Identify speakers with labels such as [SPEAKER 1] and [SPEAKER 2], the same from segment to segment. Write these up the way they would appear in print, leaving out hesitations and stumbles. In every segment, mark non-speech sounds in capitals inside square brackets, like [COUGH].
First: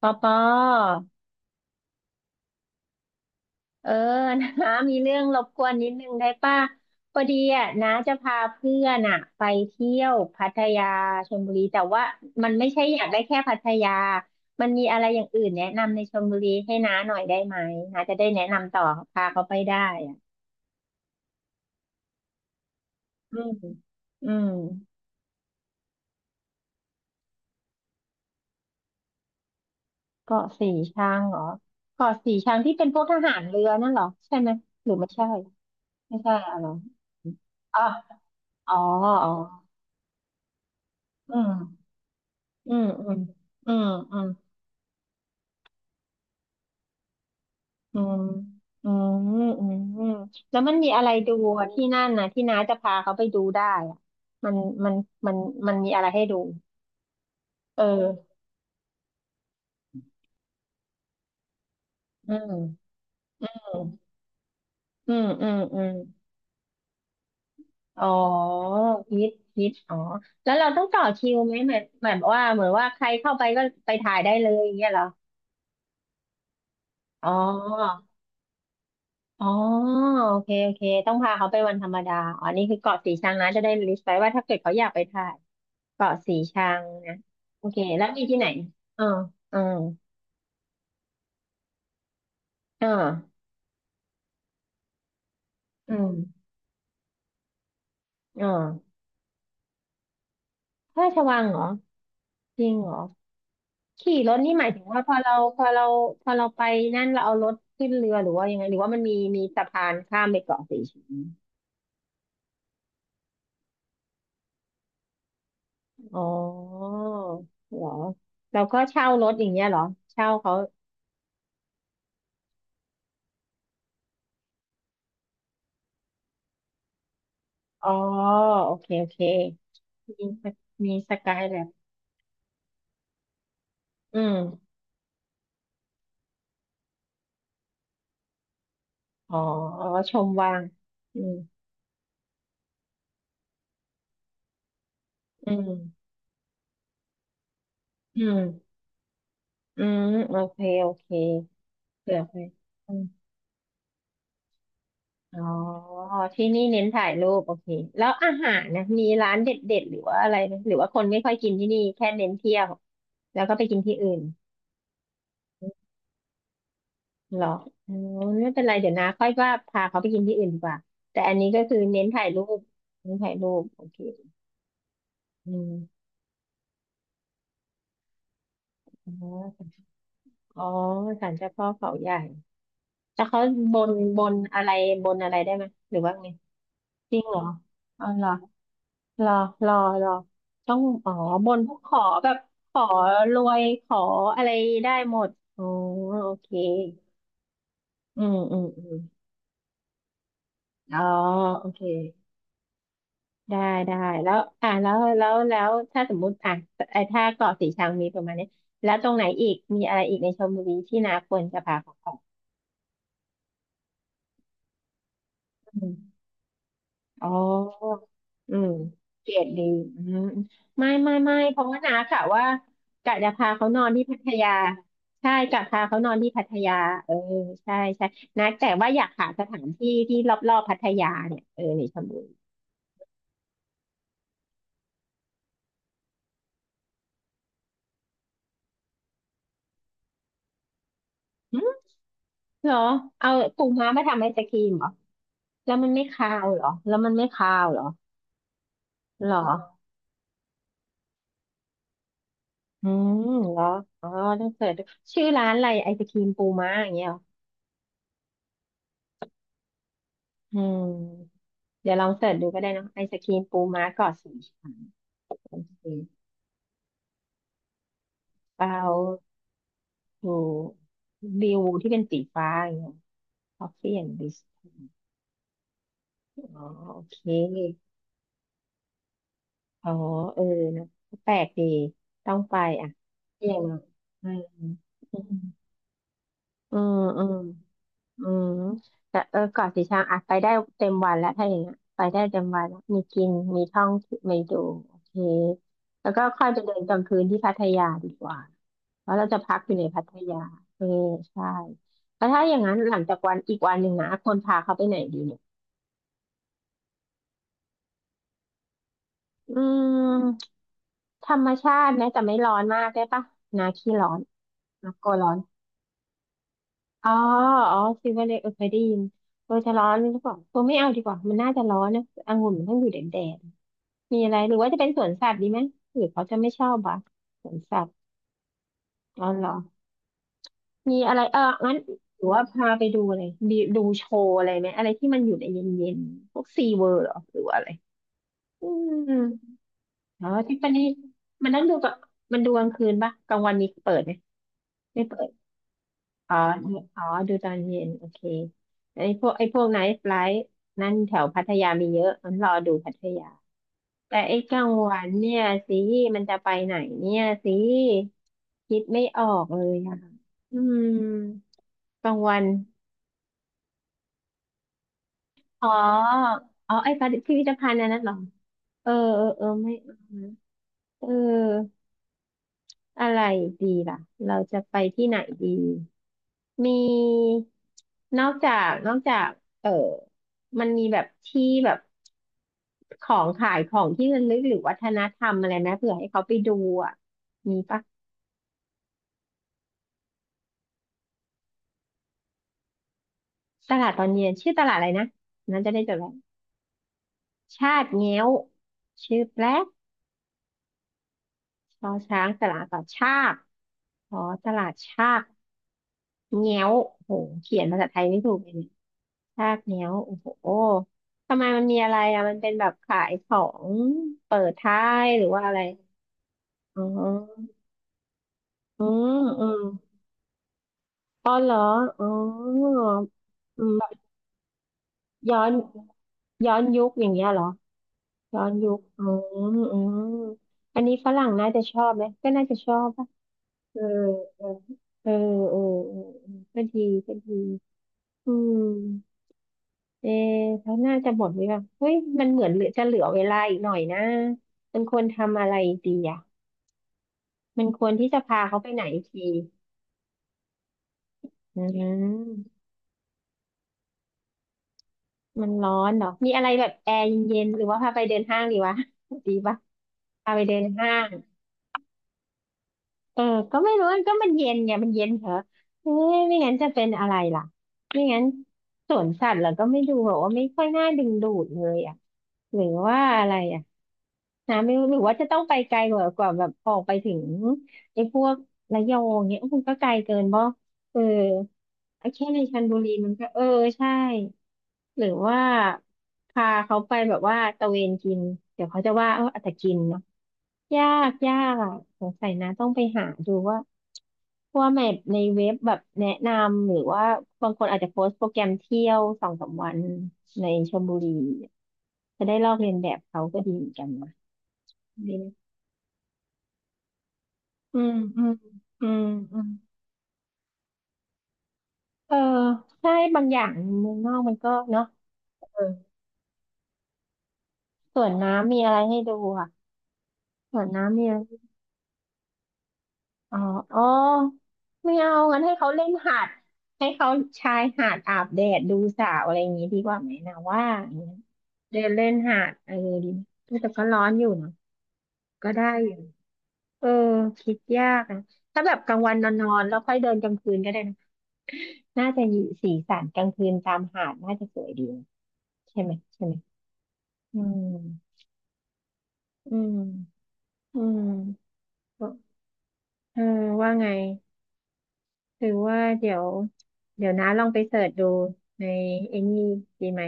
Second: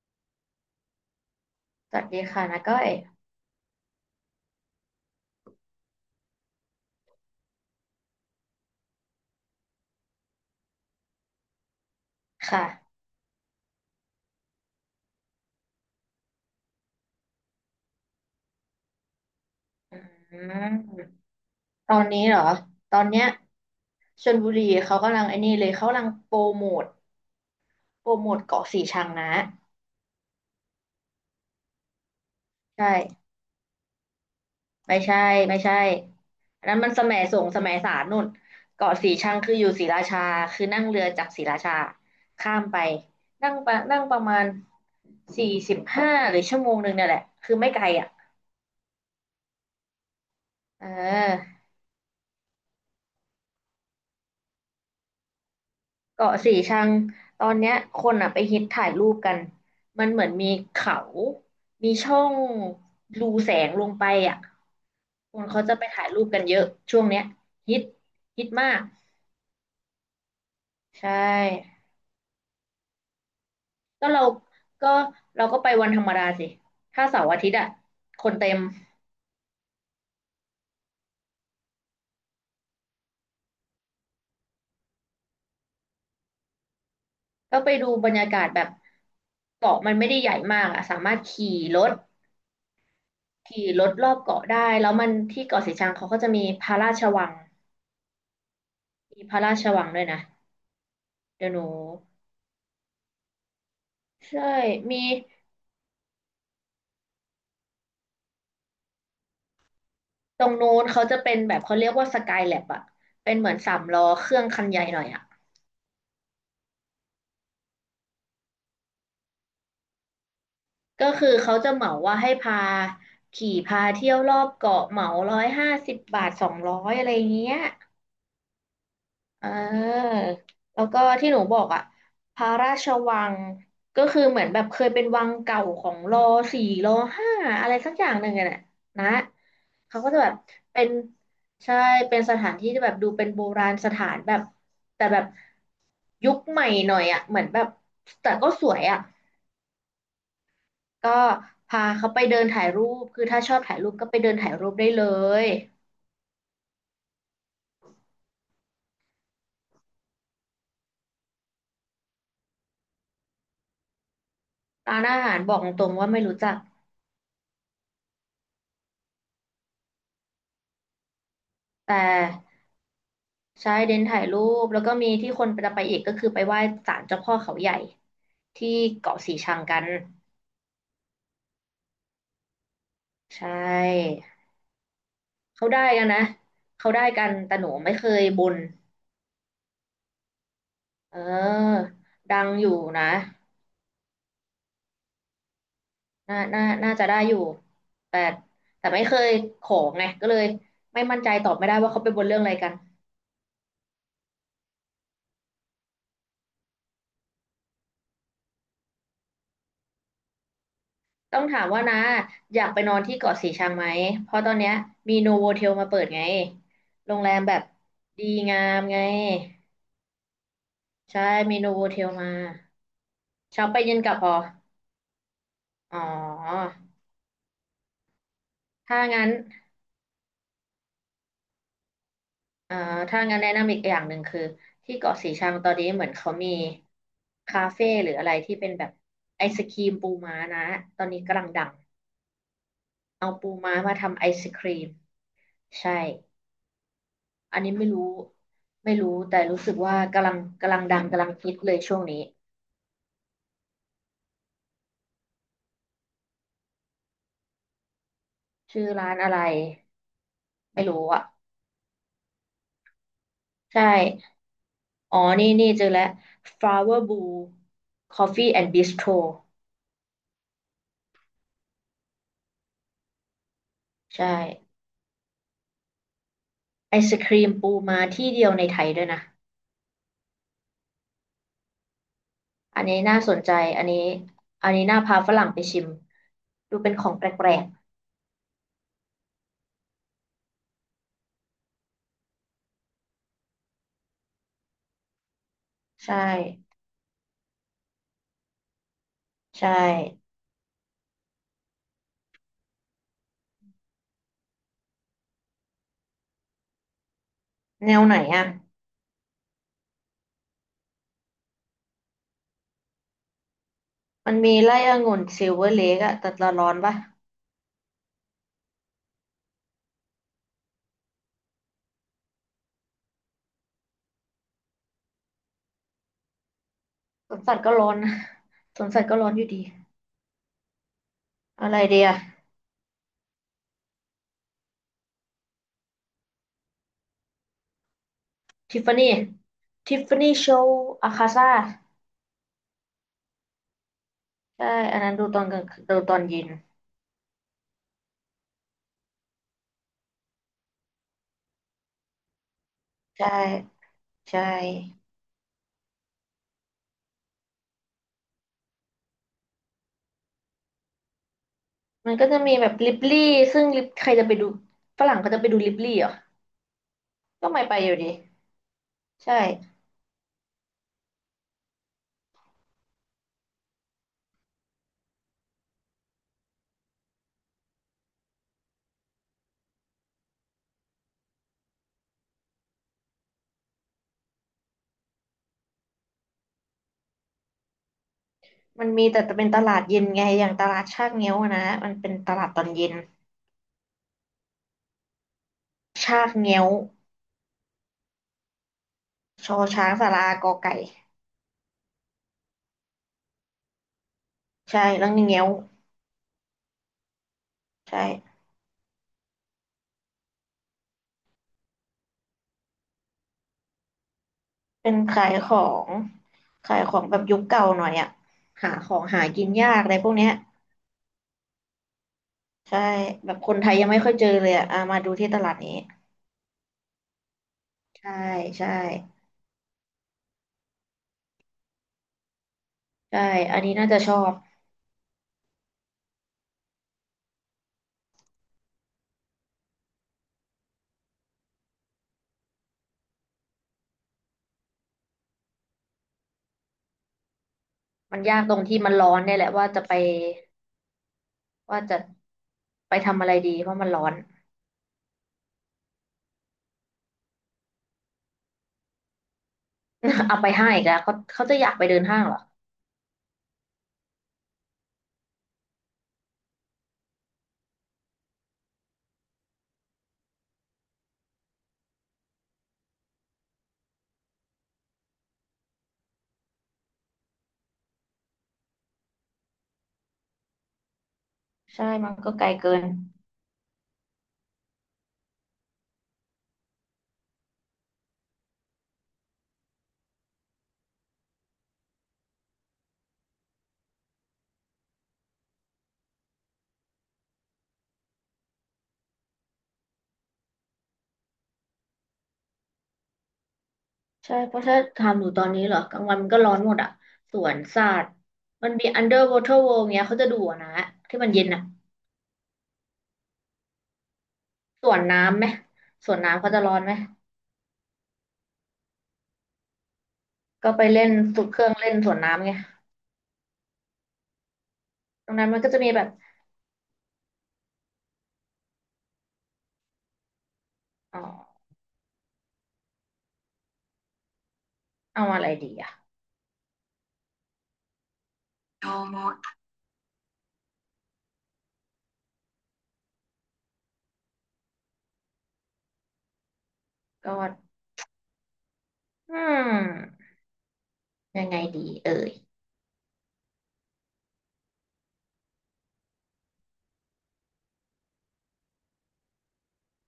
[SPEAKER 1] ปอปอ
[SPEAKER 2] สวัสดีค่ะนาก้อย
[SPEAKER 1] เออ [LAUGHS] นะมีเรื่องรบกวนนิดนึงได้ป่ะพอดีอ่ะนะจะพาเพื่อนอ่ะไปเที่ยวพัทยาชลบุรีแต่ว่ามันไม่ใช่อ
[SPEAKER 2] ค่ะ
[SPEAKER 1] ยากได้แค่พัทยามันมีอะไรอย่างอื่นแนะนำในชลบุรีให้น้าหน่อยได้ไหมนาจะได้แนะนำต่อพาเขาไปได้อ่ะ
[SPEAKER 2] อืมตอนนี้เหรอตอนเนี้ย
[SPEAKER 1] อืม
[SPEAKER 2] ช
[SPEAKER 1] อื
[SPEAKER 2] ล
[SPEAKER 1] ม
[SPEAKER 2] บุรีเขากำลังไอ้นี่เลยเขากำลังโปรโมทโปรโมทเกาะสีชังนะ
[SPEAKER 1] เกาะสีชังเหรอเกาะสีชังที่
[SPEAKER 2] ใ
[SPEAKER 1] เป็นพวกท
[SPEAKER 2] ช่
[SPEAKER 1] หารเรือนั่นเหรอใช่ไหมหรือ
[SPEAKER 2] ไม่
[SPEAKER 1] ไม่
[SPEAKER 2] ใช่
[SPEAKER 1] ใช่
[SPEAKER 2] ไม่ใช่
[SPEAKER 1] ไม่ใช่อะ
[SPEAKER 2] อั
[SPEAKER 1] ไร
[SPEAKER 2] นนั้นมันแสมสงฆ์แสม
[SPEAKER 1] อ
[SPEAKER 2] สารนู่น
[SPEAKER 1] อ๋อ
[SPEAKER 2] เกาะ
[SPEAKER 1] อ๋
[SPEAKER 2] สี
[SPEAKER 1] ออ๋อ
[SPEAKER 2] ชังคืออยู่ศรีราชาคือนั่งเรือจาก
[SPEAKER 1] อื
[SPEAKER 2] ศรีราชา
[SPEAKER 1] ม
[SPEAKER 2] ข้าม
[SPEAKER 1] อื
[SPEAKER 2] ไป
[SPEAKER 1] มอืม
[SPEAKER 2] นั่ง
[SPEAKER 1] อื
[SPEAKER 2] ปะ
[SPEAKER 1] ม
[SPEAKER 2] นั่งป
[SPEAKER 1] อื
[SPEAKER 2] ระ
[SPEAKER 1] ม
[SPEAKER 2] มาณ45หรือชั่วโมงหนึ่งเนี่ยแหละคือไม่ไกล
[SPEAKER 1] อื
[SPEAKER 2] อ่ะ
[SPEAKER 1] มอืมอืมอืมแล้วมัน
[SPEAKER 2] เอ
[SPEAKER 1] มีอะไรดู
[SPEAKER 2] อ
[SPEAKER 1] อะที่นั่นนะที่น้าจะพาเขาไปดูได้อะมันมันมันมันมีอะไรให้
[SPEAKER 2] เกาะ
[SPEAKER 1] ดู
[SPEAKER 2] สีชังตอนเนี้ย
[SPEAKER 1] เอ
[SPEAKER 2] คนอ่ะ
[SPEAKER 1] อ
[SPEAKER 2] ไปฮิตถ่ายรูปกันมันเหมือนมีเขา มีช่อ
[SPEAKER 1] อื
[SPEAKER 2] ง
[SPEAKER 1] มอื
[SPEAKER 2] รูแสงลงไปอ่ะ
[SPEAKER 1] มอืม
[SPEAKER 2] คน
[SPEAKER 1] อื
[SPEAKER 2] เขาจะไป
[SPEAKER 1] ม
[SPEAKER 2] ถ่ายรูปกันเยอะช่วงเนี้ยฮิต
[SPEAKER 1] อ๋อ
[SPEAKER 2] ฮิตมาก
[SPEAKER 1] ฮิตฮิตอ๋อแล้วเราต้องต่อ
[SPEAKER 2] ใช
[SPEAKER 1] คิวไหมเหมื
[SPEAKER 2] ่
[SPEAKER 1] อนเหมือนว่าเหมือนว่าใครเข้าไปก็ไป
[SPEAKER 2] ก็
[SPEAKER 1] ถ่าย
[SPEAKER 2] เรา
[SPEAKER 1] ได้เลยอย่างเงี้
[SPEAKER 2] ก็
[SPEAKER 1] ยเหรอ
[SPEAKER 2] เราก็ไปวันธรรมดาสิถ้าเสา
[SPEAKER 1] อ๋อ
[SPEAKER 2] ร์อาทิตย์อ่ะคนเต็ม
[SPEAKER 1] อ๋อโอเคโอเคต้องพาเขาไปวันธรรมดาอ๋อนี่คือเกาะสีชังนะจะได้ลิสต์ไว้ว่าถ้าเกิดเขาอยากไปถ่ายเกาะสีชังนะ
[SPEAKER 2] ก็
[SPEAKER 1] โอ
[SPEAKER 2] ไป
[SPEAKER 1] เค
[SPEAKER 2] ดู
[SPEAKER 1] แล้
[SPEAKER 2] บ
[SPEAKER 1] ว
[SPEAKER 2] รร
[SPEAKER 1] มี
[SPEAKER 2] ยา
[SPEAKER 1] ที่
[SPEAKER 2] กา
[SPEAKER 1] ไหน
[SPEAKER 2] ศแบบ
[SPEAKER 1] อ๋าอ๋า
[SPEAKER 2] เกาะมันไม่ได้ใหญ่มากอ่ะสามารถขี่รถ
[SPEAKER 1] อ่า
[SPEAKER 2] ขี่รถรอบเกาะได้แล้วมันที่เกาะสีชั
[SPEAKER 1] อื
[SPEAKER 2] งเขา
[SPEAKER 1] ม
[SPEAKER 2] ก็จะมีพระราชวัง
[SPEAKER 1] อ๋อ
[SPEAKER 2] มีพระราชวังด้วยนะ
[SPEAKER 1] พระราชวัง
[SPEAKER 2] เดี๋ยว
[SPEAKER 1] เห
[SPEAKER 2] ห
[SPEAKER 1] ร
[SPEAKER 2] นู
[SPEAKER 1] อจริงเหรอขี่รถ
[SPEAKER 2] ใช่
[SPEAKER 1] นี่หมายถึง
[SPEAKER 2] มี
[SPEAKER 1] ว่าพอเราไปนั่นเราเอารถขึ้นเรือหรือว่ายังไงหรือว่ามันมีสะพานข้ามไป
[SPEAKER 2] ตรง
[SPEAKER 1] เกาะ
[SPEAKER 2] นู้
[SPEAKER 1] สี
[SPEAKER 2] น
[SPEAKER 1] ชั
[SPEAKER 2] เขา
[SPEAKER 1] ง
[SPEAKER 2] จะเป็นแบบเขาเรียกว่าสกายแลบอะเป็นเหมือนสามล้อเครื่องคันใหญ่หน่อยอะ
[SPEAKER 1] อ๋อเหรอเราก็เช่ารถอย่างเงี้ยเหรอเช่าเขา
[SPEAKER 2] ก็คือเขาจะเหมาว่าให้พาขี่พาเที่ยวรอบเกาะเหมา150 บาท200อะไรเงี้ย
[SPEAKER 1] อ๋อโอเคโอเค
[SPEAKER 2] อ่า
[SPEAKER 1] มีส
[SPEAKER 2] แล้ว
[SPEAKER 1] มี
[SPEAKER 2] ก็
[SPEAKER 1] ส
[SPEAKER 2] ที่
[SPEAKER 1] กา
[SPEAKER 2] หนู
[SPEAKER 1] ย
[SPEAKER 2] บ
[SPEAKER 1] แล็
[SPEAKER 2] อก
[SPEAKER 1] บ
[SPEAKER 2] อ่ะพระราชวังก็
[SPEAKER 1] อื
[SPEAKER 2] คือ
[SPEAKER 1] ม
[SPEAKER 2] เหมือนแบบเคยเป็นวังเก่าของรอสี่รอห้าอะไรสักอย่างหนึ่งอะน่ะนะ
[SPEAKER 1] อ๋ออ๋อ
[SPEAKER 2] เขาก็
[SPEAKER 1] ช
[SPEAKER 2] จะ
[SPEAKER 1] ม
[SPEAKER 2] แบบ
[SPEAKER 1] วาง
[SPEAKER 2] เป็น
[SPEAKER 1] อืม
[SPEAKER 2] ใช่เป็นสถานที่ที่แบบดูเป็นโบราณสถานแบบแต่แบบ
[SPEAKER 1] อืม
[SPEAKER 2] ยุคใหม่หน่อยอ่ะเหมือนแบบ
[SPEAKER 1] อื
[SPEAKER 2] แต่ก็สว
[SPEAKER 1] ม
[SPEAKER 2] ยอ่ะ
[SPEAKER 1] อืมโอเคโอเค
[SPEAKER 2] ก็พาเขา
[SPEAKER 1] เผื่
[SPEAKER 2] ไป
[SPEAKER 1] อไป
[SPEAKER 2] เดินถ่ายรู
[SPEAKER 1] อืม
[SPEAKER 2] ปคือถ้าชอบถ่ายรูปก็ไปเดินถ่ายรูปได้เล
[SPEAKER 1] อ๋อ
[SPEAKER 2] ย
[SPEAKER 1] ที่นี่เน้นถ่ายรูปโอเคแล้วอาหารนะมีร้านเด็ดๆหรือว่าอะไรไหมหรือว่าคนไม่ค่อยกินที่นี่แค่เน้นเที่ยวแล้วก็ไปกินที่อื่น
[SPEAKER 2] ร้านอาหารบอกตรงๆว่าไม่รู้จัก
[SPEAKER 1] หรออ๋อไม่เป็นไรเดี๋ยวนะค่อยว่าพาเขาไปกินที่อื่นดีกว่าแต่อันนี้ก็คือ
[SPEAKER 2] แต่
[SPEAKER 1] เน้นถ่ายรูปเน้นถ่ายรูป
[SPEAKER 2] ใช่
[SPEAKER 1] โอ
[SPEAKER 2] เดิ
[SPEAKER 1] เค
[SPEAKER 2] นถ่ายรูปแล้วก็มีที่คน
[SPEAKER 1] อื
[SPEAKER 2] จะ
[SPEAKER 1] ม
[SPEAKER 2] ไปอีกก็คือไปไหว้ศาลเจ้าพ่อเขาใหญ่ที่เกาะ
[SPEAKER 1] อ๋
[SPEAKER 2] สีชัง
[SPEAKER 1] อ
[SPEAKER 2] กัน
[SPEAKER 1] อ๋อศาลเจ้าพ่อเขาใหญ่แล้ว
[SPEAKER 2] ใช
[SPEAKER 1] เขาบน
[SPEAKER 2] ่
[SPEAKER 1] บนอะไรบนอะไรได้ไหม
[SPEAKER 2] เขาได้
[SPEAKER 1] หรือ
[SPEAKER 2] กัน
[SPEAKER 1] ว่า
[SPEAKER 2] นะ
[SPEAKER 1] ไง
[SPEAKER 2] เขาได้
[SPEAKER 1] จริง
[SPEAKER 2] กัน
[SPEAKER 1] เหรอ
[SPEAKER 2] แต่หนูไม่
[SPEAKER 1] อ๋
[SPEAKER 2] เค
[SPEAKER 1] อเห
[SPEAKER 2] ย
[SPEAKER 1] รอ
[SPEAKER 2] บุญ
[SPEAKER 1] รอรอรอต้องอ๋อ
[SPEAKER 2] เ
[SPEAKER 1] บนพวกข
[SPEAKER 2] ออ
[SPEAKER 1] อแบ
[SPEAKER 2] ดั
[SPEAKER 1] บ
[SPEAKER 2] งอ
[SPEAKER 1] ข
[SPEAKER 2] ยู่
[SPEAKER 1] อ
[SPEAKER 2] นะ
[SPEAKER 1] รวยขออะไรได้หมดอ๋อโอ
[SPEAKER 2] น่า
[SPEAKER 1] เค
[SPEAKER 2] น่าน่าจะได้อยู่แต่
[SPEAKER 1] อืมอืมอื
[SPEAKER 2] แต่
[SPEAKER 1] ม
[SPEAKER 2] ไม่เคยขอไงก็เลย
[SPEAKER 1] อ๋อ
[SPEAKER 2] ไม่มั่นใจตอบ
[SPEAKER 1] โอ
[SPEAKER 2] ไม่ได้
[SPEAKER 1] เค
[SPEAKER 2] ว่าเขาไปบนเรื่องอะไรกัน
[SPEAKER 1] ได้ได้แล้วอ่ะแล้วถ้าสมมุติอ่ะไอ้ถ้าเกาะสีชังมีประมาณนี้แล้วตรงไหนอีกมีอะไรอีกในชลบุรีที่น้าค
[SPEAKER 2] ต้
[SPEAKER 1] ว
[SPEAKER 2] อ
[SPEAKER 1] ร
[SPEAKER 2] ง
[SPEAKER 1] จะ
[SPEAKER 2] ถาม
[SPEAKER 1] พา
[SPEAKER 2] ว่า
[SPEAKER 1] เขา
[SPEAKER 2] นะ
[SPEAKER 1] ไป
[SPEAKER 2] อยากไปนอนที่เกาะสีชังไหมเพราะตอนเนี้ยมีโนโวเทล
[SPEAKER 1] อื
[SPEAKER 2] มาเปิดไง
[SPEAKER 1] ม
[SPEAKER 2] โรง
[SPEAKER 1] อ๋อ
[SPEAKER 2] แรมแบบดี
[SPEAKER 1] อื
[SPEAKER 2] งา
[SPEAKER 1] ม
[SPEAKER 2] มไง
[SPEAKER 1] เกรดดีอืมไม่ไม่
[SPEAKER 2] ใช่
[SPEAKER 1] ไม่
[SPEAKER 2] มี
[SPEAKER 1] เพ
[SPEAKER 2] โน
[SPEAKER 1] ราะว่า
[SPEAKER 2] โว
[SPEAKER 1] นะ
[SPEAKER 2] เทล
[SPEAKER 1] กะ
[SPEAKER 2] มา
[SPEAKER 1] ว่ากะจะพา
[SPEAKER 2] เช้า
[SPEAKER 1] เขาน
[SPEAKER 2] ไป
[SPEAKER 1] อน
[SPEAKER 2] เย็น
[SPEAKER 1] ที่
[SPEAKER 2] กลั
[SPEAKER 1] พั
[SPEAKER 2] บ
[SPEAKER 1] ท
[SPEAKER 2] พอ
[SPEAKER 1] ยา ใช่กะพาเขา
[SPEAKER 2] อ๋อ
[SPEAKER 1] นอนที่พัทยาเออใช่ใช่นะแต่ว่าอ
[SPEAKER 2] ถ้า
[SPEAKER 1] ยากหา
[SPEAKER 2] งั้น
[SPEAKER 1] สถานที่ที่รอบพัทยาเนี่ยเออในชลบุรี
[SPEAKER 2] เอ่อถ้างั้นแนะนำอีกอย่างหนึ่งคือที่เกาะสีชังตอนนี้เหมือนเขามีคาเฟ่หรืออะไรที่เป็นแบบไอศครีมปูม้านะตอนนี้กำลังดัง
[SPEAKER 1] หึเหรอเอา
[SPEAKER 2] เอาปู
[SPEAKER 1] ปู
[SPEAKER 2] ม้า
[SPEAKER 1] ม้า
[SPEAKER 2] มา
[SPEAKER 1] มา
[SPEAKER 2] ทำ
[SPEAKER 1] ทำ
[SPEAKER 2] ไอ
[SPEAKER 1] ไอศ
[SPEAKER 2] ศ
[SPEAKER 1] กรี
[SPEAKER 2] ค
[SPEAKER 1] ม
[SPEAKER 2] รี
[SPEAKER 1] เหรอ
[SPEAKER 2] ม
[SPEAKER 1] แล้วมั
[SPEAKER 2] ใช่
[SPEAKER 1] นไม่คาวเหรอแล้วมันไม่คา
[SPEAKER 2] อัน
[SPEAKER 1] ว
[SPEAKER 2] นี้
[SPEAKER 1] เหรอ
[SPEAKER 2] ไม่รู้ไม่รู้
[SPEAKER 1] เหรอ
[SPEAKER 2] แต่รู้สึกว่ากำลังกำลังดังกำลังฮิตเลยช่วงนี้
[SPEAKER 1] อืมเหรออ๋อต้องเสิร์ชดูชื่อร้านอะไรไอศกรีมปูม้าอย่างเงี้ยเหรอ
[SPEAKER 2] ชื่อร้านอะไร
[SPEAKER 1] อื
[SPEAKER 2] ไม่รู้อ่ะ
[SPEAKER 1] มเดี๋ยวลองเสิร์ชดูก็ได้เนอะไอศกรีมปู
[SPEAKER 2] ใช่
[SPEAKER 1] ม้าเกาะสีชัง
[SPEAKER 2] อ๋อ
[SPEAKER 1] โอ
[SPEAKER 2] นี่นี่
[SPEAKER 1] เค
[SPEAKER 2] เจอแล้ว Flower Boo Coffee
[SPEAKER 1] เป
[SPEAKER 2] and
[SPEAKER 1] ล่า
[SPEAKER 2] Bistro
[SPEAKER 1] ถูวิวที่เป็นสีฟ้าอย่างเงี้ย Coffee and
[SPEAKER 2] ใช่
[SPEAKER 1] Bistro อ๋อ
[SPEAKER 2] ไอ
[SPEAKER 1] โอ
[SPEAKER 2] ศ
[SPEAKER 1] เค
[SPEAKER 2] ครีมปูมาที่เดียวในไทยด้วยนะ
[SPEAKER 1] อ๋อเออนะแปลกดีต้องไป
[SPEAKER 2] อัน
[SPEAKER 1] อ่ะ
[SPEAKER 2] นี้น่าสน
[SPEAKER 1] อ
[SPEAKER 2] ใจ
[SPEAKER 1] ย่าง
[SPEAKER 2] อันนี้
[SPEAKER 1] นออืม
[SPEAKER 2] อันนี้น่า
[SPEAKER 1] อื
[SPEAKER 2] พาฝ
[SPEAKER 1] ม
[SPEAKER 2] รั่งไปชิม
[SPEAKER 1] อื
[SPEAKER 2] ดูเป็น
[SPEAKER 1] ม
[SPEAKER 2] ของ
[SPEAKER 1] อื
[SPEAKER 2] แป
[SPEAKER 1] ม
[SPEAKER 2] ลก
[SPEAKER 1] อืมแต่เออเกาะสีชังอ่ะไปได้เต็มวันแล้วถ้าอย่างเงี้ยไปได้เต็มวันแล้วมีกินมีท่องมีดูโอเค
[SPEAKER 2] ๆ
[SPEAKER 1] แล้ว
[SPEAKER 2] ใช่
[SPEAKER 1] ก็ค่อยไปเดินกลางคืนที่พัทยาดีกว่าเพราะเราจะพักอ
[SPEAKER 2] ใช่
[SPEAKER 1] ยู่ในพัทยาเออใช่แล้วถ้าอย่างนั้นหลังจากวันอีกวันหนึ่งนะควรพาเขาไปไหนดีเนี่ย
[SPEAKER 2] แนวไหนอ่ะ
[SPEAKER 1] อืมธรรมชาติแม้แต่ไม่ร้อนมากได้ปะนาขี้ร้อน
[SPEAKER 2] มันมีไร่
[SPEAKER 1] นา
[SPEAKER 2] อ
[SPEAKER 1] โกลัว
[SPEAKER 2] งุ่น
[SPEAKER 1] ร้อน
[SPEAKER 2] ซิลเวอร์เลกอะแต่ละร้อนปะ
[SPEAKER 1] อ๋ออ๋อซิลเวอร์เลยเออเคยได้ยินเออจะร้อนหรือเปล่าตัวไม่เอาดีกว่ามันน่าจะร้อนนะองุ่นมันต้องอยู่แดด มีอะไรหรือว่าจะเป็นสวนสัตว์ดีไหมหรือเขาจะไม่ชอบอ่ะ
[SPEAKER 2] สวน
[SPEAKER 1] สว
[SPEAKER 2] สั
[SPEAKER 1] น
[SPEAKER 2] ตว์ก็
[SPEAKER 1] สัต
[SPEAKER 2] ร้อ
[SPEAKER 1] ว์
[SPEAKER 2] นนะสวนสัตว์ก็
[SPEAKER 1] อ๋อ
[SPEAKER 2] ร้อนอ
[SPEAKER 1] เหร
[SPEAKER 2] ยู่
[SPEAKER 1] อ
[SPEAKER 2] ดี
[SPEAKER 1] มีอะไร
[SPEAKER 2] อะ
[SPEAKER 1] งั้น
[SPEAKER 2] ไรเดีย
[SPEAKER 1] หรือว่าพาไปดูอะไรดีดูโชว์อะไรไหมอะไรที่มันอยู่ในเย็นๆพวกซีเวิร์เหรอหรือว่าอะไรอื
[SPEAKER 2] ทิฟฟา
[SPEAKER 1] ม
[SPEAKER 2] นี่ทิฟฟา
[SPEAKER 1] อ๋อ
[SPEAKER 2] นี่โช
[SPEAKER 1] ที่ปา
[SPEAKER 2] ว์
[SPEAKER 1] นี่
[SPEAKER 2] อาคา
[SPEAKER 1] มั
[SPEAKER 2] ซ่า
[SPEAKER 1] นนั่งดูกับมันดูกลางคืนปะกลางวันมีเปิดไหม
[SPEAKER 2] ใช่ อัน
[SPEAKER 1] ไม่
[SPEAKER 2] นั้น
[SPEAKER 1] เปิ
[SPEAKER 2] ดู
[SPEAKER 1] ด
[SPEAKER 2] ตอนกลางดูตอน
[SPEAKER 1] อ๋อ
[SPEAKER 2] เย็น
[SPEAKER 1] อ๋อดูตอนเย็นโอเคไอ้พวกไนท์ไลฟ์นั่นแถวพัทยามีเยอะงั้นรอดูพัท
[SPEAKER 2] ใช
[SPEAKER 1] ยา
[SPEAKER 2] ่
[SPEAKER 1] แต่ไอ้
[SPEAKER 2] ใช
[SPEAKER 1] กลางวั
[SPEAKER 2] ่
[SPEAKER 1] นเนี่ยสิมันจะไปไหนเนี่ยสิคิดไม่ออกเลยอะอืมก
[SPEAKER 2] มั
[SPEAKER 1] ลา
[SPEAKER 2] น
[SPEAKER 1] ง
[SPEAKER 2] ก็
[SPEAKER 1] วั
[SPEAKER 2] จะ
[SPEAKER 1] น
[SPEAKER 2] มีแบบลิปลี่ซึ่งลิปใครจะไปดูฝรั่งก็จะไปดู
[SPEAKER 1] อ๋อ
[SPEAKER 2] ลิปลี่เหรอ
[SPEAKER 1] อ๋อไอ้พิพิ
[SPEAKER 2] ก็
[SPEAKER 1] ธ
[SPEAKER 2] ไม่
[SPEAKER 1] ภั
[SPEAKER 2] ไป
[SPEAKER 1] ณฑ์อั
[SPEAKER 2] อ
[SPEAKER 1] น
[SPEAKER 2] ยู่
[SPEAKER 1] นั้น
[SPEAKER 2] ดี
[SPEAKER 1] เหรอเออเออ
[SPEAKER 2] ใช่
[SPEAKER 1] เออไม่เอานะเอออะไรดีล่ะเราจะไปที่ไหนดีมีนอกจากเออมันมีแบบที่แบบของขายของที่ระลึกหรือวัฒนธรรมอะไรไหมเผื่อให้เขาไปดูอ่ะมีปะ
[SPEAKER 2] มันมีแต่จะเป็นตลาดเย็นไงอย่างตลาดชากเงี้ยวอะนะมันเป็นตลาดตอนเย็น
[SPEAKER 1] ตลาดตอนเย็นชื่อตลาดอะไรนะ นั้นจะได้จดไว้
[SPEAKER 2] ชากเงี้ยว
[SPEAKER 1] ชาติเงี้ยวชื่อแปล
[SPEAKER 2] ชอ
[SPEAKER 1] ก
[SPEAKER 2] ช้างสารากอไก่
[SPEAKER 1] ชอช้างตลาดก่อชากอ๋อตลาด
[SPEAKER 2] ใช่แล้
[SPEAKER 1] ชา
[SPEAKER 2] ว
[SPEAKER 1] ก
[SPEAKER 2] เงี้ยว
[SPEAKER 1] เงี้ยวโหเขียนภาษาไท
[SPEAKER 2] ใช่
[SPEAKER 1] ยไม่ถูกเลยเนี่ยชากเงี้ยวโอ้โหทำไมมันมีอะไรอ่ะมันเป็นแบบขายของเปิดท้า
[SPEAKER 2] เป็น
[SPEAKER 1] ยหรื
[SPEAKER 2] ขา
[SPEAKER 1] อ
[SPEAKER 2] ย
[SPEAKER 1] ว่า
[SPEAKER 2] ข
[SPEAKER 1] อะไร
[SPEAKER 2] องขา
[SPEAKER 1] อ๋
[SPEAKER 2] ยของแบบยุค
[SPEAKER 1] อ
[SPEAKER 2] เก่าหน่อยอะหา
[SPEAKER 1] อื
[SPEAKER 2] ของ
[SPEAKER 1] ม
[SPEAKER 2] หากิ
[SPEAKER 1] อื
[SPEAKER 2] น
[SPEAKER 1] ม
[SPEAKER 2] ยากอะไรพวกเนี้ย
[SPEAKER 1] อ๋อเหรออ๋อ
[SPEAKER 2] ใช่แบบคน
[SPEAKER 1] อื
[SPEAKER 2] ไท
[SPEAKER 1] ม
[SPEAKER 2] ย
[SPEAKER 1] แบ
[SPEAKER 2] ยังไม่
[SPEAKER 1] บ
[SPEAKER 2] ค่อยเจอเลยอะอ่ะมาดูที่
[SPEAKER 1] ย้
[SPEAKER 2] ต
[SPEAKER 1] อ
[SPEAKER 2] ลา
[SPEAKER 1] น
[SPEAKER 2] ดนี้
[SPEAKER 1] ย้อนยุคอย่างเงี้ยเหรอ
[SPEAKER 2] ใช่
[SPEAKER 1] ย้อนยุ
[SPEAKER 2] ใช่
[SPEAKER 1] คอืมอันนี้ฝรั่งน่าจะชอบไหมก็น่าจะชอบป่ะ
[SPEAKER 2] ใช่อันนี้
[SPEAKER 1] เออ
[SPEAKER 2] น่าจะชอบ
[SPEAKER 1] เออเออเออเออเออก็ดีก็ดีอืมเออเขาน่าจะหมดไหมล่ะเฮ้ยมันเหมือนเหลือจะเหลือเวลาอีกหน่อยนะมันควรทำอะไรดีอ่ะมันควรที่
[SPEAKER 2] มั
[SPEAKER 1] จะ
[SPEAKER 2] นยา
[SPEAKER 1] พา
[SPEAKER 2] กตร
[SPEAKER 1] เขา
[SPEAKER 2] ง
[SPEAKER 1] ไป
[SPEAKER 2] ที่
[SPEAKER 1] ไหน
[SPEAKER 2] มันร้อน
[SPEAKER 1] ที
[SPEAKER 2] เนี่ยแหละว่าจะไป
[SPEAKER 1] อื
[SPEAKER 2] ว่าจะ
[SPEAKER 1] ม
[SPEAKER 2] ไปทำอะไรดีเพราะมันร้อน
[SPEAKER 1] มันร้อนเหรอ มีอะไรแบบแอร์เย็นๆหรือว่าพาไปเดินห้างดีวะดีปะ
[SPEAKER 2] [LAUGHS]
[SPEAKER 1] พา
[SPEAKER 2] เอา
[SPEAKER 1] ไป
[SPEAKER 2] ไป
[SPEAKER 1] เดิน
[SPEAKER 2] ห้างอีก
[SPEAKER 1] ห้า
[SPEAKER 2] แล้ว
[SPEAKER 1] ง
[SPEAKER 2] เขาเขาจะอยากไปเดินห้างเหรอ
[SPEAKER 1] เออก็ไม่รู้ก็มันเย็นไง มันเย็นเหรอเอ้ยไม่งั้นจะเป็นอะไรล่ะไม่งั้นสวนสัตว์เหรอก็ไม่ดูแบบว่าไม่ค่อยน่าดึงดูดเลยอ่ะหรือว่าอะไรอ่ะนะไม่รู้หรือว่าจะต้องไปไกลกว่าแบบออกไปถึงไอ้พวกระยองเนี้ยมันก็ไกลเกินบ่ เออ
[SPEAKER 2] ใช่
[SPEAKER 1] เอา
[SPEAKER 2] มัน
[SPEAKER 1] แค่
[SPEAKER 2] ก็
[SPEAKER 1] ใน
[SPEAKER 2] ไกล
[SPEAKER 1] ชล
[SPEAKER 2] เกิ
[SPEAKER 1] บุ
[SPEAKER 2] น
[SPEAKER 1] รีมันก็เออใช่ หรือว่าพาเขาไปแบบว่าตะเวนกิน เดี๋ยวเขาจะว่าเอออาจจะกินเนาะยากอ่ะสงสัยนะต้องไปหาดูว่าแมพในเว็บแบบแนะนำหรือว่าบางคนอาจจะโพสต์โปรแกรมเที่ยวสองสามวันในชลบุรี จะได้ลอกเลียนแบบเขาก็ดีเหมือนกันนะ
[SPEAKER 2] ใช่เพราะถ้า
[SPEAKER 1] ดี
[SPEAKER 2] ทำ
[SPEAKER 1] ไห
[SPEAKER 2] อ
[SPEAKER 1] ม
[SPEAKER 2] ยู่ตอนนี้เหรอกลางวันมันก็ร้อนหมดอ่ะสวน
[SPEAKER 1] อื
[SPEAKER 2] สั
[SPEAKER 1] ม
[SPEAKER 2] ตว์
[SPEAKER 1] อืม
[SPEAKER 2] มัน
[SPEAKER 1] อื
[SPEAKER 2] มี
[SPEAKER 1] มอืม
[SPEAKER 2] Underwater World เงี้ยเขาจะดูอะนะที่มันเย็นอ่ะ
[SPEAKER 1] เออ ใช่บางอย่างเมืองนอกมันก็เนาะ
[SPEAKER 2] สวนน้ำไหมสวนน้ำเขาจะร้อนไหม
[SPEAKER 1] สวนน้ำมีอะไรให้ดูอ่ะสวน
[SPEAKER 2] ก็ไป
[SPEAKER 1] น้ำ
[SPEAKER 2] เล่
[SPEAKER 1] มี
[SPEAKER 2] น
[SPEAKER 1] อะไร
[SPEAKER 2] สุดเครื่องเล่นสวนน้ำไง
[SPEAKER 1] อ๋ออ๋อไม่เอา
[SPEAKER 2] ตรง
[SPEAKER 1] งั้น
[SPEAKER 2] นั้น
[SPEAKER 1] ให้
[SPEAKER 2] มัน
[SPEAKER 1] เขา
[SPEAKER 2] ก็จะ
[SPEAKER 1] เล่
[SPEAKER 2] มี
[SPEAKER 1] น
[SPEAKER 2] แบบ
[SPEAKER 1] หาดให้เขาชายหาดอาบแดดดูสาวอะไรอย่างงี้ดีกว่าไหมนะว่าอย่างเงี้ย
[SPEAKER 2] อ๋อ
[SPEAKER 1] เดินเล่นหาดเออดีไหมแต่ก็ร้อนอยู่นะ
[SPEAKER 2] เอาอะไร
[SPEAKER 1] ก็ได้
[SPEAKER 2] ดี
[SPEAKER 1] อ
[SPEAKER 2] อ่ะ
[SPEAKER 1] ยู่เออคิดยากนะถ้าแบบกลางวันนอนๆแล้วค่อยเดินกลางคืนก็ได้นะน่าจะอยู่สีสันกลางคืนตามหาดน่าจะสวยดีนะใช่ไหมใช่ไหม
[SPEAKER 2] ก็
[SPEAKER 1] อืม
[SPEAKER 2] อื
[SPEAKER 1] อืม
[SPEAKER 2] ม
[SPEAKER 1] อืม
[SPEAKER 2] ยังไงดีเอ่ย
[SPEAKER 1] เออว่าไง ถือว่าเดี๋ยวเดี๋ยวนะลองไปเสิร์ชดูในไอ้นี่ดีไหม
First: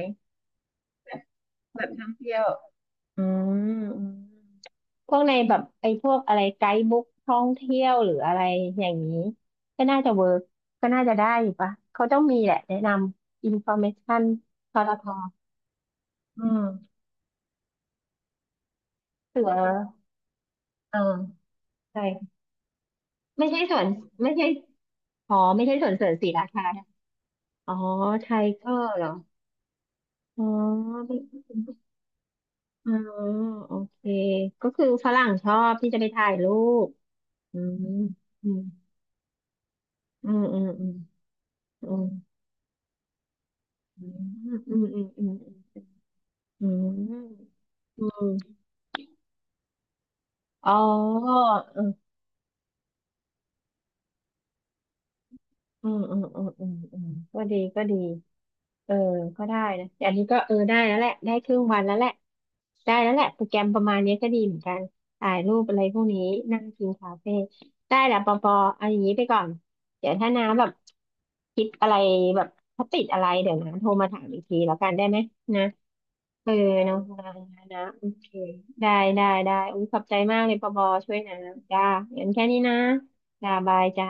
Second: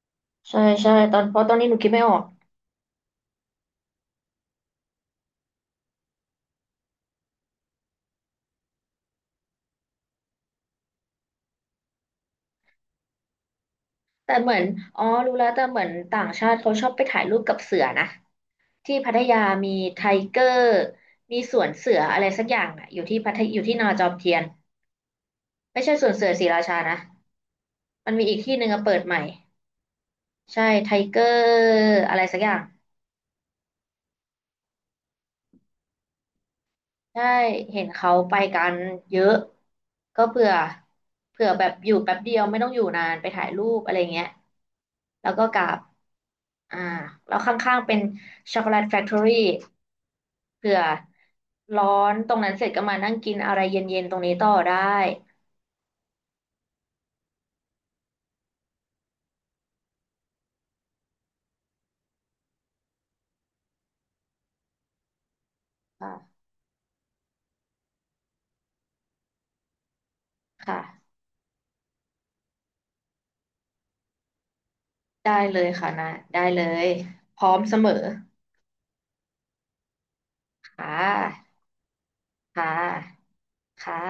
[SPEAKER 2] ใช่ใช่
[SPEAKER 1] แบ
[SPEAKER 2] ตอ
[SPEAKER 1] บ
[SPEAKER 2] นเพราะตอนนี้หนู
[SPEAKER 1] แบ
[SPEAKER 2] คิ
[SPEAKER 1] บ
[SPEAKER 2] ดไม่
[SPEAKER 1] ท่อ
[SPEAKER 2] อ
[SPEAKER 1] ง
[SPEAKER 2] อก
[SPEAKER 1] เที่ยวอืมอืมพวกในแบบไอ้พวกอะไรไกด์บุ๊กท่องเที่ยวหรืออะไรอย่างนี้ก็น่าจะเวิร์กก็น่าจะได้อยู่ปะเขาต้องมีแหละแนะนำอินฟอร์เมชัน
[SPEAKER 2] แต่เหมือน
[SPEAKER 1] ทร
[SPEAKER 2] อ๋อ
[SPEAKER 1] ท
[SPEAKER 2] รู้แล้วแต่เหมือนต่าง
[SPEAKER 1] อื
[SPEAKER 2] ชาติเขาชอบ
[SPEAKER 1] ม
[SPEAKER 2] ไปถ่ายรูปกับเสือนะที่พัทยา
[SPEAKER 1] เสือ
[SPEAKER 2] มีไทเกอร์
[SPEAKER 1] เออ
[SPEAKER 2] มีสวนเสือ
[SPEAKER 1] ใช่
[SPEAKER 2] อะไรสักอย่างอ่ะอยู่ที่พัท
[SPEAKER 1] ไม่
[SPEAKER 2] อ
[SPEAKER 1] ใช่
[SPEAKER 2] ยู่
[SPEAKER 1] ส
[SPEAKER 2] ที่
[SPEAKER 1] ว
[SPEAKER 2] น
[SPEAKER 1] น
[SPEAKER 2] อจอม
[SPEAKER 1] ไม่
[SPEAKER 2] เทียน
[SPEAKER 1] ใช่อ๋อไม่ใช่
[SPEAKER 2] ไม่
[SPEAKER 1] สว
[SPEAKER 2] ใช่
[SPEAKER 1] นเส
[SPEAKER 2] ส
[SPEAKER 1] ริ
[SPEAKER 2] ว
[SPEAKER 1] ม
[SPEAKER 2] น
[SPEAKER 1] ศ
[SPEAKER 2] เสื
[SPEAKER 1] รี
[SPEAKER 2] อศ
[SPEAKER 1] รา
[SPEAKER 2] รีรา
[SPEAKER 1] ชา
[SPEAKER 2] ชา
[SPEAKER 1] นะ
[SPEAKER 2] นะ
[SPEAKER 1] อ๋อ
[SPEAKER 2] มันมี
[SPEAKER 1] ไท
[SPEAKER 2] อีกที่ห
[SPEAKER 1] เก
[SPEAKER 2] นึ่
[SPEAKER 1] อ
[SPEAKER 2] งอะ
[SPEAKER 1] ร์
[SPEAKER 2] เปิ
[SPEAKER 1] เห
[SPEAKER 2] ด
[SPEAKER 1] รอ
[SPEAKER 2] ใหม่
[SPEAKER 1] อ๋อ
[SPEAKER 2] ใช่ไทเกอร์อะไรสักอย่าง
[SPEAKER 1] อ๋อโอเคก็คือฝรั่งชอบที่จะไปถ่ายรูป
[SPEAKER 2] ใช่
[SPEAKER 1] อืม
[SPEAKER 2] เห็นเขาไป
[SPEAKER 1] อืม
[SPEAKER 2] กันเยอะก็
[SPEAKER 1] อืม
[SPEAKER 2] เผื่อ
[SPEAKER 1] อืมอืม
[SPEAKER 2] เผื่อแบบ
[SPEAKER 1] อื
[SPEAKER 2] อยู่
[SPEAKER 1] ม
[SPEAKER 2] แป๊บเดียวไม่ต้องอยู่นานไปถ่ายรูปอะไร
[SPEAKER 1] อื
[SPEAKER 2] เงี้ย
[SPEAKER 1] มอืมอื
[SPEAKER 2] แล้
[SPEAKER 1] ม
[SPEAKER 2] วก็กราฟ
[SPEAKER 1] อื
[SPEAKER 2] อ่า
[SPEAKER 1] มอืม
[SPEAKER 2] แล้วข้างๆเป็น
[SPEAKER 1] อืมอื
[SPEAKER 2] ช็
[SPEAKER 1] ม
[SPEAKER 2] อกโกแลตแฟคทอรี่
[SPEAKER 1] อ๋อ
[SPEAKER 2] เผื่อร้อนตรงนั้นเสร็จก็มานั่งกินอะไรเย็นๆตรงนี้ต่อได้
[SPEAKER 1] อืมอืมอืมอืมอืมก็ดีก็ดีเออก็ได้นะอันนี้ก็เออได้แล้วแหละได้ครึ่งวันแล้วแหละได้แล้วแหละโปรแกรมประมาณนี้ก็ดีเหมือนกันถ่ายรูปอะไรพวก
[SPEAKER 2] ค่ะ
[SPEAKER 1] นี้นั่งกินคาเฟ่ได้แหละปอปอเอาอย่างนี้ไปก่อนเดี๋ยวถ้าน้าแบบ
[SPEAKER 2] ค่ะ
[SPEAKER 1] คิดอะไรแบบถ้าติดอะไรเดี๋ยวนะโทรมาถามอีกทีแล้วกันได้ไหม
[SPEAKER 2] ได้เล
[SPEAKER 1] นะ
[SPEAKER 2] ยค่ะนะได้
[SPEAKER 1] เออ
[SPEAKER 2] เลย
[SPEAKER 1] เนาะนะ
[SPEAKER 2] พร้อม
[SPEAKER 1] นะ
[SPEAKER 2] เส
[SPEAKER 1] นะ
[SPEAKER 2] มอ
[SPEAKER 1] โอเคได้ได้ได้อุ้ยขอบใจมากเลยปอปอ
[SPEAKER 2] ค่
[SPEAKER 1] ช่วยนะ
[SPEAKER 2] ะ
[SPEAKER 1] จ้างั้นแค่นี้
[SPEAKER 2] ค่
[SPEAKER 1] นะ
[SPEAKER 2] ะ
[SPEAKER 1] จ้าบาย
[SPEAKER 2] ค่ะ
[SPEAKER 1] จ้า